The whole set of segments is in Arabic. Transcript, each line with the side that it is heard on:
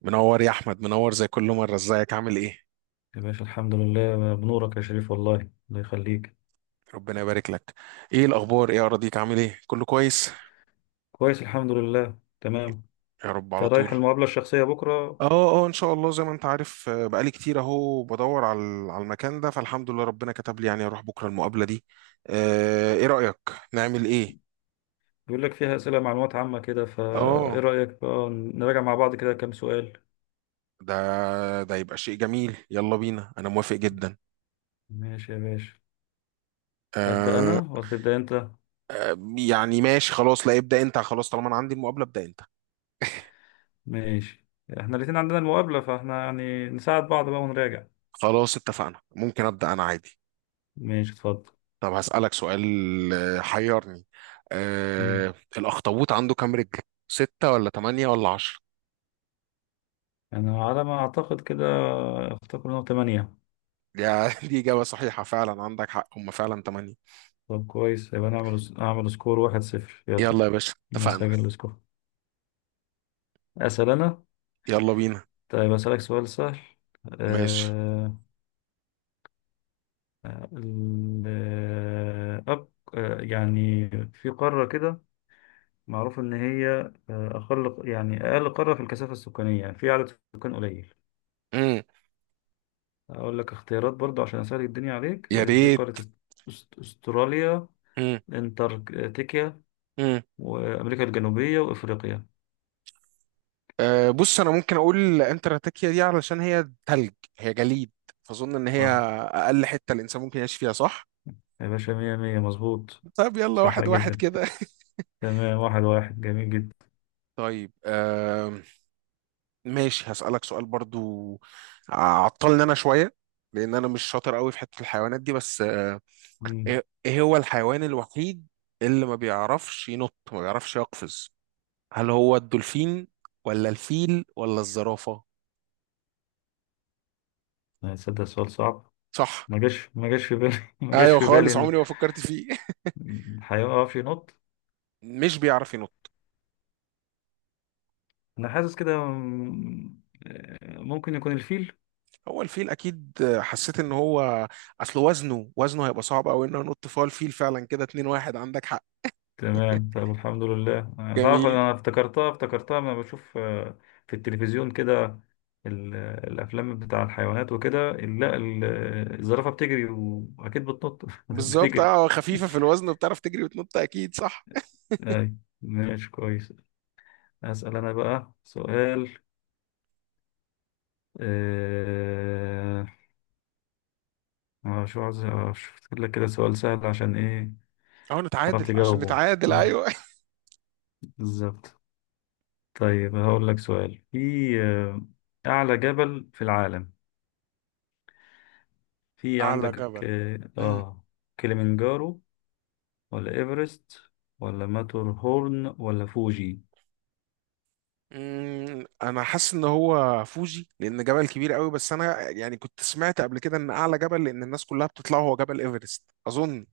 right: منور يا احمد منور زي كل مره، ازيك؟ عامل ايه؟
left: يا باشا الحمد لله بنورك يا شريف والله. الله يخليك.
right: ربنا يبارك لك. ايه الاخبار؟ ايه اراضيك؟ عامل ايه؟ كله كويس؟
left: كويس الحمد لله تمام.
right: يا رب
left: انت
right: على
left: رايح
right: طول.
left: المقابلة الشخصية بكرة؟
right: اه. اه، ان شاء الله زي ما انت عارف. بقالي كتير اهو بدور على المكان ده، فالحمد لله ربنا كتب لي يعني اروح بكره المقابله دي. ايه رايك نعمل ايه؟
left: بيقول لك فيها أسئلة معلومات عامة كده، فإيه
right: اه.
left: رأيك بقى نراجع مع بعض كده كام سؤال؟
right: ده ده يبقى شيء جميل، يلا بينا انا موافق جدا.
left: ماشي يا باشا. أبدأ
right: آه.
left: أنا ولا تبدأ أنت؟
right: يعني ماشي خلاص، لا ابدا انت، خلاص طالما انا عندي المقابله ابدا انت.
left: ماشي، احنا الاتنين عندنا المقابلة فاحنا يعني نساعد بعض بقى ونراجع.
right: خلاص اتفقنا، ممكن ابدا انا عادي.
left: ماشي اتفضل.
right: طب هسألك سؤال. حيرني.
left: مم.
right: الأخطبوط عنده كام رجل؟ ستة ولا تمانية ولا عشرة؟
left: أنا على ما أعتقد كده أفتكر إنه تمانية.
right: يا دي إجابة صحيحة فعلا، عندك حق، هما فعلا تمانية.
left: طب كويس يبقى نعمل أعمل سكور واحد صفر يلا.
right: يلا يا باشا اتفقنا.
left: نسجل السكور. أسأل أنا.
right: يلا بينا.
left: طيب أسألك سؤال سهل.
right: ماشي.
left: آه الأب. يعني في قارة كده معروف إن هي أقل، يعني أقل قارة في الكثافة السكانية، يعني في عدد سكان قليل.
right: مم.
left: أقول لك اختيارات برضو عشان أسهل الدنيا عليك.
right: يا
left: آه في
right: ريت.
left: قارة أست- أست- أستراليا،
right: مم.
left: أنتاركتيكا،
right: مم.
left: وأمريكا الجنوبية وإفريقيا.
right: أه، بص، أنا ممكن أقول انتراتاكيا دي علشان هي تلج، هي جليد، فأظن إن هي
left: صح
right: أقل حتة الإنسان ممكن يعيش فيها، صح؟
left: يا باشا، مية مية، مظبوط.
right: طيب، يلا
left: صح
right: واحد واحد
left: جدا،
right: كده.
left: تمام، واحد واحد، جميل جدا.
right: طيب ماشي. هسألك سؤال برضو، عطلني انا شوية لان انا مش شاطر قوي في حتة الحيوانات دي، بس
left: مم.
right: ايه هو الحيوان الوحيد اللي ما بيعرفش ينط، ما بيعرفش يقفز؟ هل هو الدولفين ولا الفيل ولا الزرافة؟
left: هتصدق السؤال صعب.
right: صح.
left: ما جاش في بالي. ما جاش
right: ايوه
left: في بالي
right: خالص،
left: ان
right: عمري ما فكرت فيه.
left: إن هيقف ينط.
right: مش بيعرف ينط.
left: انا حاسس كده ممكن يكون الفيل.
right: هو الفيل اكيد، حسيت ان هو، اصل وزنه هيبقى صعب قوي انه ينط، فهو الفيل فعلا كده. 2 واحد، عندك حق،
left: تمام، طب الحمد لله. أنا تعرف
right: جميل.
left: انا افتكرتها لما بشوف في التلفزيون كده. ال- الافلام بتاع الحيوانات وكده، ال- لا ال- الزرافة بتجري واكيد بتنط.
right: بالظبط
left: بتجري.
right: خفيفة في الوزن وبتعرف تجري وتنط اكيد، صح.
left: أي، ماشي كويس. أسأل أنا بقى سؤال. آه، شو عايز أفتكر لك كده سؤال سهل عشان إيه
right: أو
left: تعرف
right: نتعادل، عشان
left: تجاوبه.
right: نتعادل،
left: مم.
right: أيوه.
left: بالظبط. طيب هقول لك سؤال في آه، أعلى جبل في العالم في
right: أعلى
left: عندك.
right: جبل. امم
left: كليمنجارو، ولا إيفرست، ولا ماتور هورن، ولا فوجي؟
right: أمم، انا حاسس ان هو فوجي لان جبل كبير قوي، بس انا يعني كنت سمعت قبل كده ان اعلى جبل، لان الناس كلها بتطلعه، هو جبل ايفرست اظن.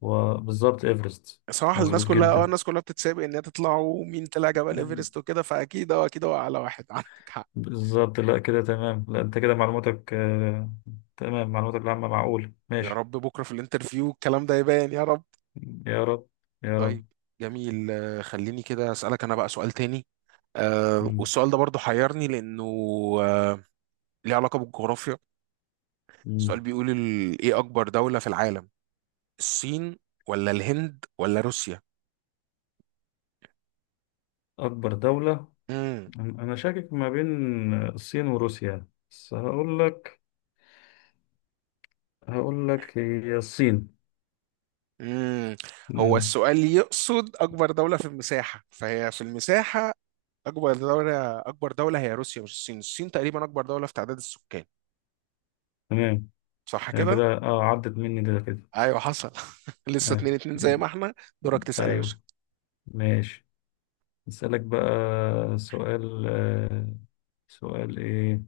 left: وبالظبط إيفرست.
right: صراحه
left: مظبوط جدا.
right: الناس كلها بتتسابق ان هي تطلع، ومين طلع جبل
left: يعني
right: ايفرست وكده، فاكيد اه اكيد هو اعلى واحد. عندك حق،
left: بالظبط، لا كده تمام، لا أنت كده معلوماتك تمام، معلوماتك العامة معقولة،
right: يا
left: ماشي.
right: رب بكره في الانترفيو الكلام ده يبان، يا رب.
left: يا رب، يا
right: طيب،
left: رب.
right: جميل. خليني كده اسالك انا بقى سؤال تاني.
left: مم.
right: والسؤال ده برضو حيرني لانه آه ليه علاقه بالجغرافيا.
left: مم.
right: السؤال بيقول ايه اكبر دولة في العالم؟ الصين ولا الهند ولا روسيا؟
left: أكبر دولة.
right: امم
left: أنا شاكك ما بين الصين وروسيا، بس هقول لك هي الصين.
right: امم هو
left: مم.
right: السؤال يقصد اكبر دولة في المساحة، فهي في المساحة اكبر دولة هي روسيا، مش الصين تقريبا اكبر دولة في تعداد السكان،
left: تمام،
right: صح
left: هي
right: كده؟
left: كده، اه، عدت مني ده كده.
right: ايوه حصل. لسه
left: آه.
right: اتنين اتنين زي ما احنا. دورك تسأل يا باشا.
left: أيوه، ماشي. أسألك بقى سؤال. آه، سؤال إيه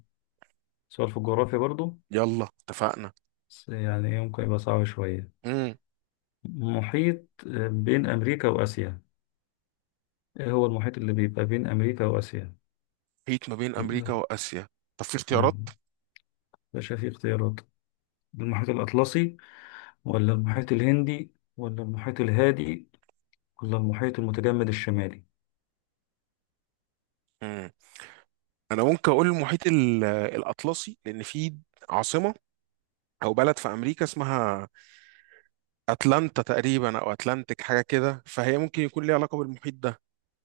left: سؤال في الجغرافيا برضو،
right: يلا اتفقنا.
left: بس يعني إيه ممكن يبقى صعب شوية.
right: امم
left: محيط بين أمريكا وآسيا. إيه هو المحيط اللي بيبقى بين أمريكا وآسيا؟
right: محيط ما بين امريكا واسيا، طب في اختيارات.
left: مم. باشا في اختيارات. المحيط الأطلسي، ولا المحيط الهندي، ولا المحيط الهادي، ولا المحيط المتجمد الشمالي؟
right: امم انا ممكن اقول المحيط الاطلسي لان فيه عاصمة او بلد في امريكا اسمها اتلانتا تقريبا، او اتلانتيك، حاجه كده، فهي ممكن يكون ليها علاقه بالمحيط ده.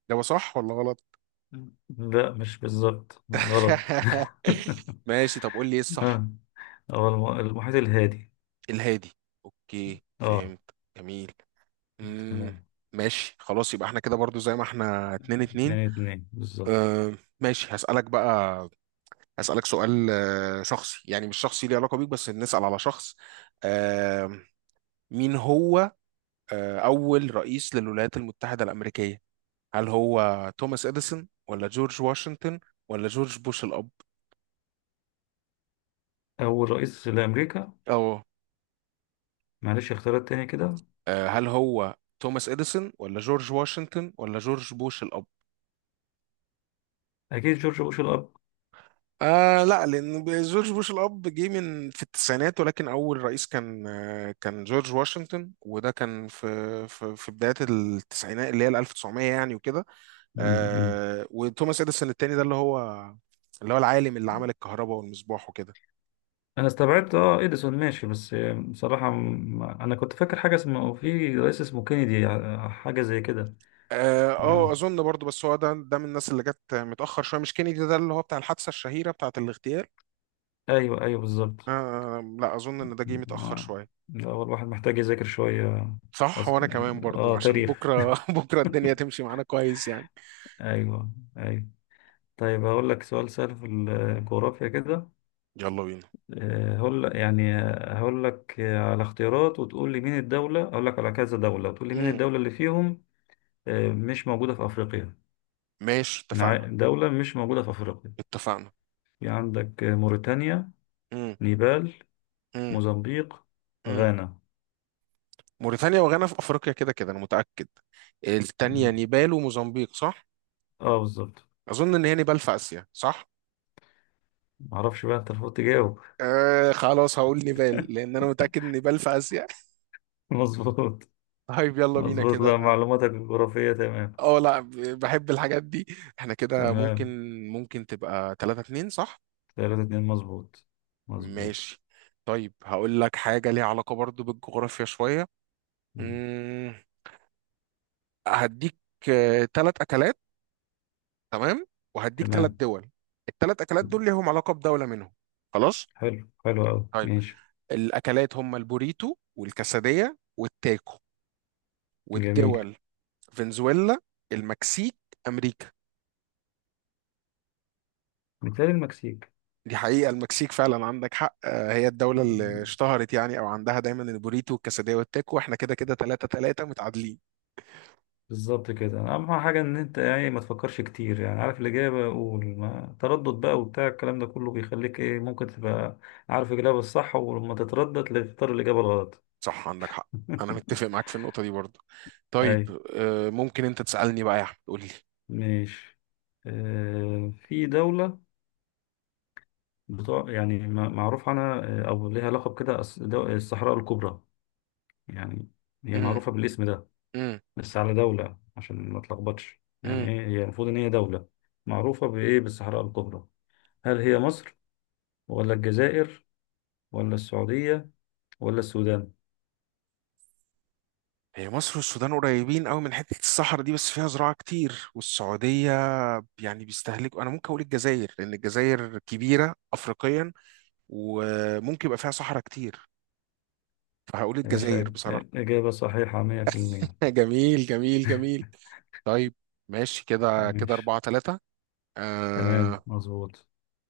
right: ده صح ولا غلط؟
left: لا مش بالظبط، غلط.
right: ماشي، طب قول لي ايه الصح.
left: ها، هو المحيط الهادي.
right: الهادي، اوكي
left: اه،
right: فهمت. جميل. امم
left: تمام.
right: ماشي خلاص، يبقى احنا كده برضو زي ما احنا، اتنين
left: اتنين
right: اتنين.
left: اتنين بالظبط.
right: اه. ماشي هسألك بقى، هسألك سؤال شخصي، يعني مش شخصي ليه علاقة بيك، بس نسأل على شخص. آه، مين هو أول رئيس للولايات المتحدة الأمريكية؟ هل هو توماس اديسون ولا جورج واشنطن ولا جورج بوش الاب؟
left: أول رئيس لأمريكا.
right: اه.
left: معلش اختيارات تاني كده.
right: هل هو توماس اديسون ولا جورج واشنطن ولا جورج بوش الاب؟
left: أكيد جورج بوش الأب.
right: لا، لان جورج بوش الاب جه من في التسعينات، ولكن اول رئيس كان جورج واشنطن، وده كان في بدايه التسعينات اللي هي ال 1900 يعني وكده.
left: مم. مم.
right: وتوماس اديسون التاني ده اللي هو العالم اللي عمل الكهرباء والمصباح وكده.
left: أنا استبعدت اه إديسون ماشي، بس بصراحة أنا كنت فاكر حاجة اسمه في رئيس اسمه كينيدي، حاجة زي كده. نعم.
right: اظن برضو بس هو ده من الناس اللي جت متاخر شويه، مش كينيدي ده اللي هو بتاع الحادثه الشهيره، بتاعه الاغتيال؟
left: أيوه أيوه بالظبط.
right: لا، اظن ان ده جه متاخر
left: لا،
right: شويه،
left: لا، هو الواحد محتاج يذاكر شوية.
right: صح،
left: أص...
right: وانا كمان برضو
left: اه
right: عشان
left: تاريخ.
right: بكره بكره الدنيا تمشي معانا كويس يعني.
left: ايوه، ايوه. طيب هقول لك سؤال سهل في الجغرافيا كده.
right: يلا بينا.
left: هقول يعني، هقول لك على اختيارات وتقول لي مين الدولة، اقول لك على كذا دولة وتقول لي مين
right: امم
left: الدولة اللي فيهم مش موجودة في افريقيا.
right: ماشي اتفقنا.
left: دولة مش موجودة في افريقيا.
right: اتفقنا.
left: في عندك موريتانيا،
right: امم
left: نيبال،
right: امم
left: موزمبيق،
right: امم
left: غانا.
right: موريتانيا وغانا في افريقيا، كده كده انا متاكد. التانية
left: مم.
right: نيبال وموزمبيق، صح؟
left: اه بالظبط.
right: اظن ان هي نيبال في اسيا، صح؟
left: معرفش بقى، انت المفروض تجاوب.
right: خلاص هقول نيبال لان انا متاكد ان نيبال في اسيا.
left: مظبوط.
right: طيب يلا بينا
left: مظبوط،
right: كده.
left: لا معلوماتك الجغرافية تمام.
right: اه، لا. بحب الحاجات دي. احنا كده ممكن
left: تمام.
right: ممكن تبقى 3-2، صح؟
left: ثلاثة اتنين مظبوط. مظبوط.
right: ماشي. طيب هقول لك حاجة ليها علاقة برضو بالجغرافيا شوية.
left: مم.
right: مم، هديك ثلاث أكلات، تمام، وهديك ثلاث
left: تمام.
right: دول. الثلاث أكلات دول ليهم علاقة بدولة منهم. خلاص.
left: حلو، حلو أوي،
right: طيب،
left: ماشي.
right: الأكلات هم البوريتو والكاسادية والتاكو،
left: جميل.
right: والدول فنزويلا، المكسيك، أمريكا.
left: مثال المكسيك.
right: دي حقيقة المكسيك فعلا عندك حق، هي الدولة اللي
left: مم.
right: اشتهرت يعني، أو عندها دايما البوريتو والكاسادية والتاكو. احنا كده كده تلاتة تلاتة متعادلين.
left: بالظبط كده. أهم حاجة إن أنت يعني ما تفكرش كتير، يعني عارف الإجابة قول ما تردد بقى، وبتاع الكلام ده كله بيخليك إيه ممكن تبقى عارف الإجابة الصح ولما تتردد تختار الإجابة الغلط.
right: صح عندك حق. أنا متفق معاك في النقطة دي برضه. طيب،
left: أي
right: ممكن أنت تسألني بقى يا أحمد، قول لي.
left: ماشي. آه في دولة بتوع يعني معروف عنها او ليها لقب كده الصحراء الكبرى يعني، هي
right: امم
left: معروفة بالاسم ده.
right: امم
left: بس على دولة عشان ما تلخبطش، يعني
right: امم
left: ايه هي المفروض ان هي دولة معروفة بايه؟ بالصحراء الكبرى. هل هي مصر، ولا الجزائر، ولا السعودية، ولا السودان؟
right: هي مصر والسودان قريبين قوي من حتة الصحراء دي، بس فيها زراعة كتير، والسعودية يعني بيستهلكوا. أنا ممكن أقول الجزائر لأن الجزائر كبيرة أفريقيا، وممكن يبقى فيها صحراء كتير، فهقول
left: يا
right: الجزائر
left: باشا،
right: بصراحة.
left: إجابة صحيحة 100%.
right: جميل، جميل، جميل. طيب، ماشي، كده كده
left: ماشي،
right: أربعة تلاتة.
left: تمام
right: آه.
left: مظبوط.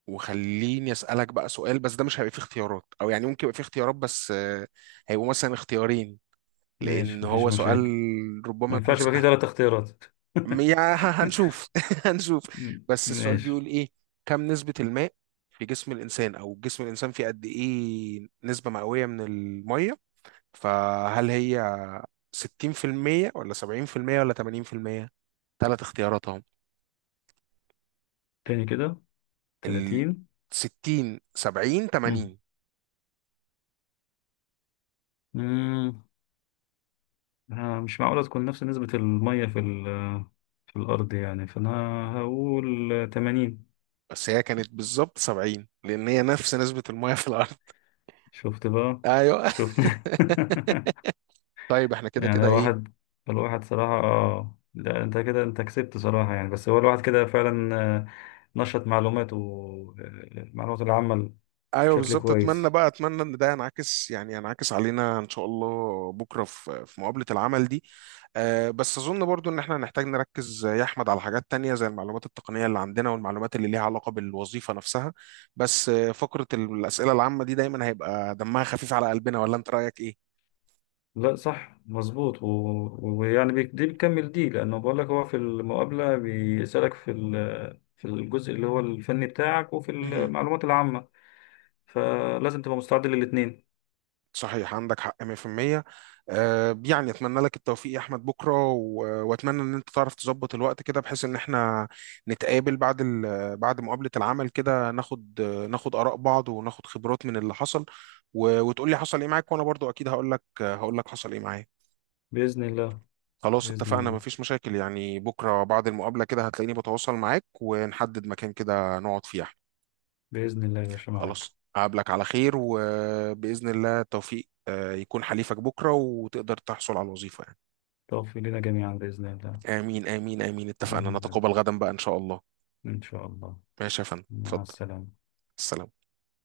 right: وخليني أسألك بقى سؤال، بس ده مش هيبقى فيه اختيارات، أو يعني ممكن يبقى فيه اختيارات، بس هيبقوا مثلا اختيارين، لأن
left: ماشي مفيش
right: هو سؤال
left: مشاكل. ما
right: ربما يكون
left: ينفعش يبقى فيه
right: سهل.
left: ثلاث اختيارات.
right: هنشوف. هنشوف. بس السؤال بيقول
left: ماشي.
right: إيه؟ كم نسبة الماء في جسم الإنسان؟ أو جسم الإنسان فيه قد إيه نسبة مئوية من المية؟ فهل هي 60% ولا 70% ولا 80%؟ ثلاث اختيارات،
left: تاني كده؟
right: ال
left: 30؟
right: 60 70 80.
left: مم. مش معقولة تكون نفس نسبة المية في ال، في الأرض يعني، فأنا هقول تمانين.
right: بس هي كانت بالظبط 70 لان هي نفس نسبة المية في الارض.
left: شفت بقى؟
right: ايوه.
left: شفت؟
right: طيب احنا كده
left: يعني
right: كده ايه؟
left: الواحد، الواحد صراحة اه، لا انت كده، انت كسبت صراحة يعني. بس هو الواحد كده فعلا نشط معلوماته، المعلومات العامة
right: ايوه
left: بشكل
right: بالظبط، اتمنى
left: كويس.
right: بقى، اتمنى ان ده ينعكس، يعني ينعكس علينا ان شاء الله بكره في مقابله العمل دي. أه، بس اظن برضو ان احنا هنحتاج نركز يا احمد على حاجات تانية، زي المعلومات التقنيه اللي عندنا والمعلومات اللي ليها علاقه بالوظيفه نفسها، بس فقره الاسئله العامه دي دايما هيبقى دمها خفيف على قلبنا، ولا انت رايك
left: لا صح مظبوط، ويعني دي بتكمل دي، لأنه بقول لك هو في المقابلة بيسألك في ال، في الجزء اللي هو الفني بتاعك وفي
right: ايه؟
left: المعلومات العامة، فلازم تبقى مستعد للاتنين.
right: صحيح عندك حق 100%. يعني اتمنى لك التوفيق يا احمد بكره، واتمنى ان انت تعرف تظبط الوقت كده بحيث ان احنا نتقابل بعد بعد مقابله العمل كده، ناخد اراء بعض، وناخد خبرات من اللي حصل، وتقول لي حصل ايه معاك. وانا برضو اكيد هقول لك حصل ايه معايا.
left: بإذن الله.
right: خلاص
left: بإذن
right: اتفقنا،
left: الله.
right: مفيش مشاكل يعني، بكره بعد المقابله كده هتلاقيني بتواصل معاك، ونحدد مكان كده نقعد فيه.
left: بإذن الله يا باشا معاك.
right: خلاص أقابلك على خير، وبإذن الله التوفيق يكون حليفك بكرة، وتقدر تحصل على الوظيفة يعني.
left: توفي لنا جميعا بإذن الله.
right: آمين آمين آمين اتفقنا،
left: بإذن الله.
right: نتقابل غدا بقى إن شاء الله.
left: إن شاء الله.
right: ماشي يا فندم،
left: مع
right: اتفضل.
left: السلامة.
right: السلام.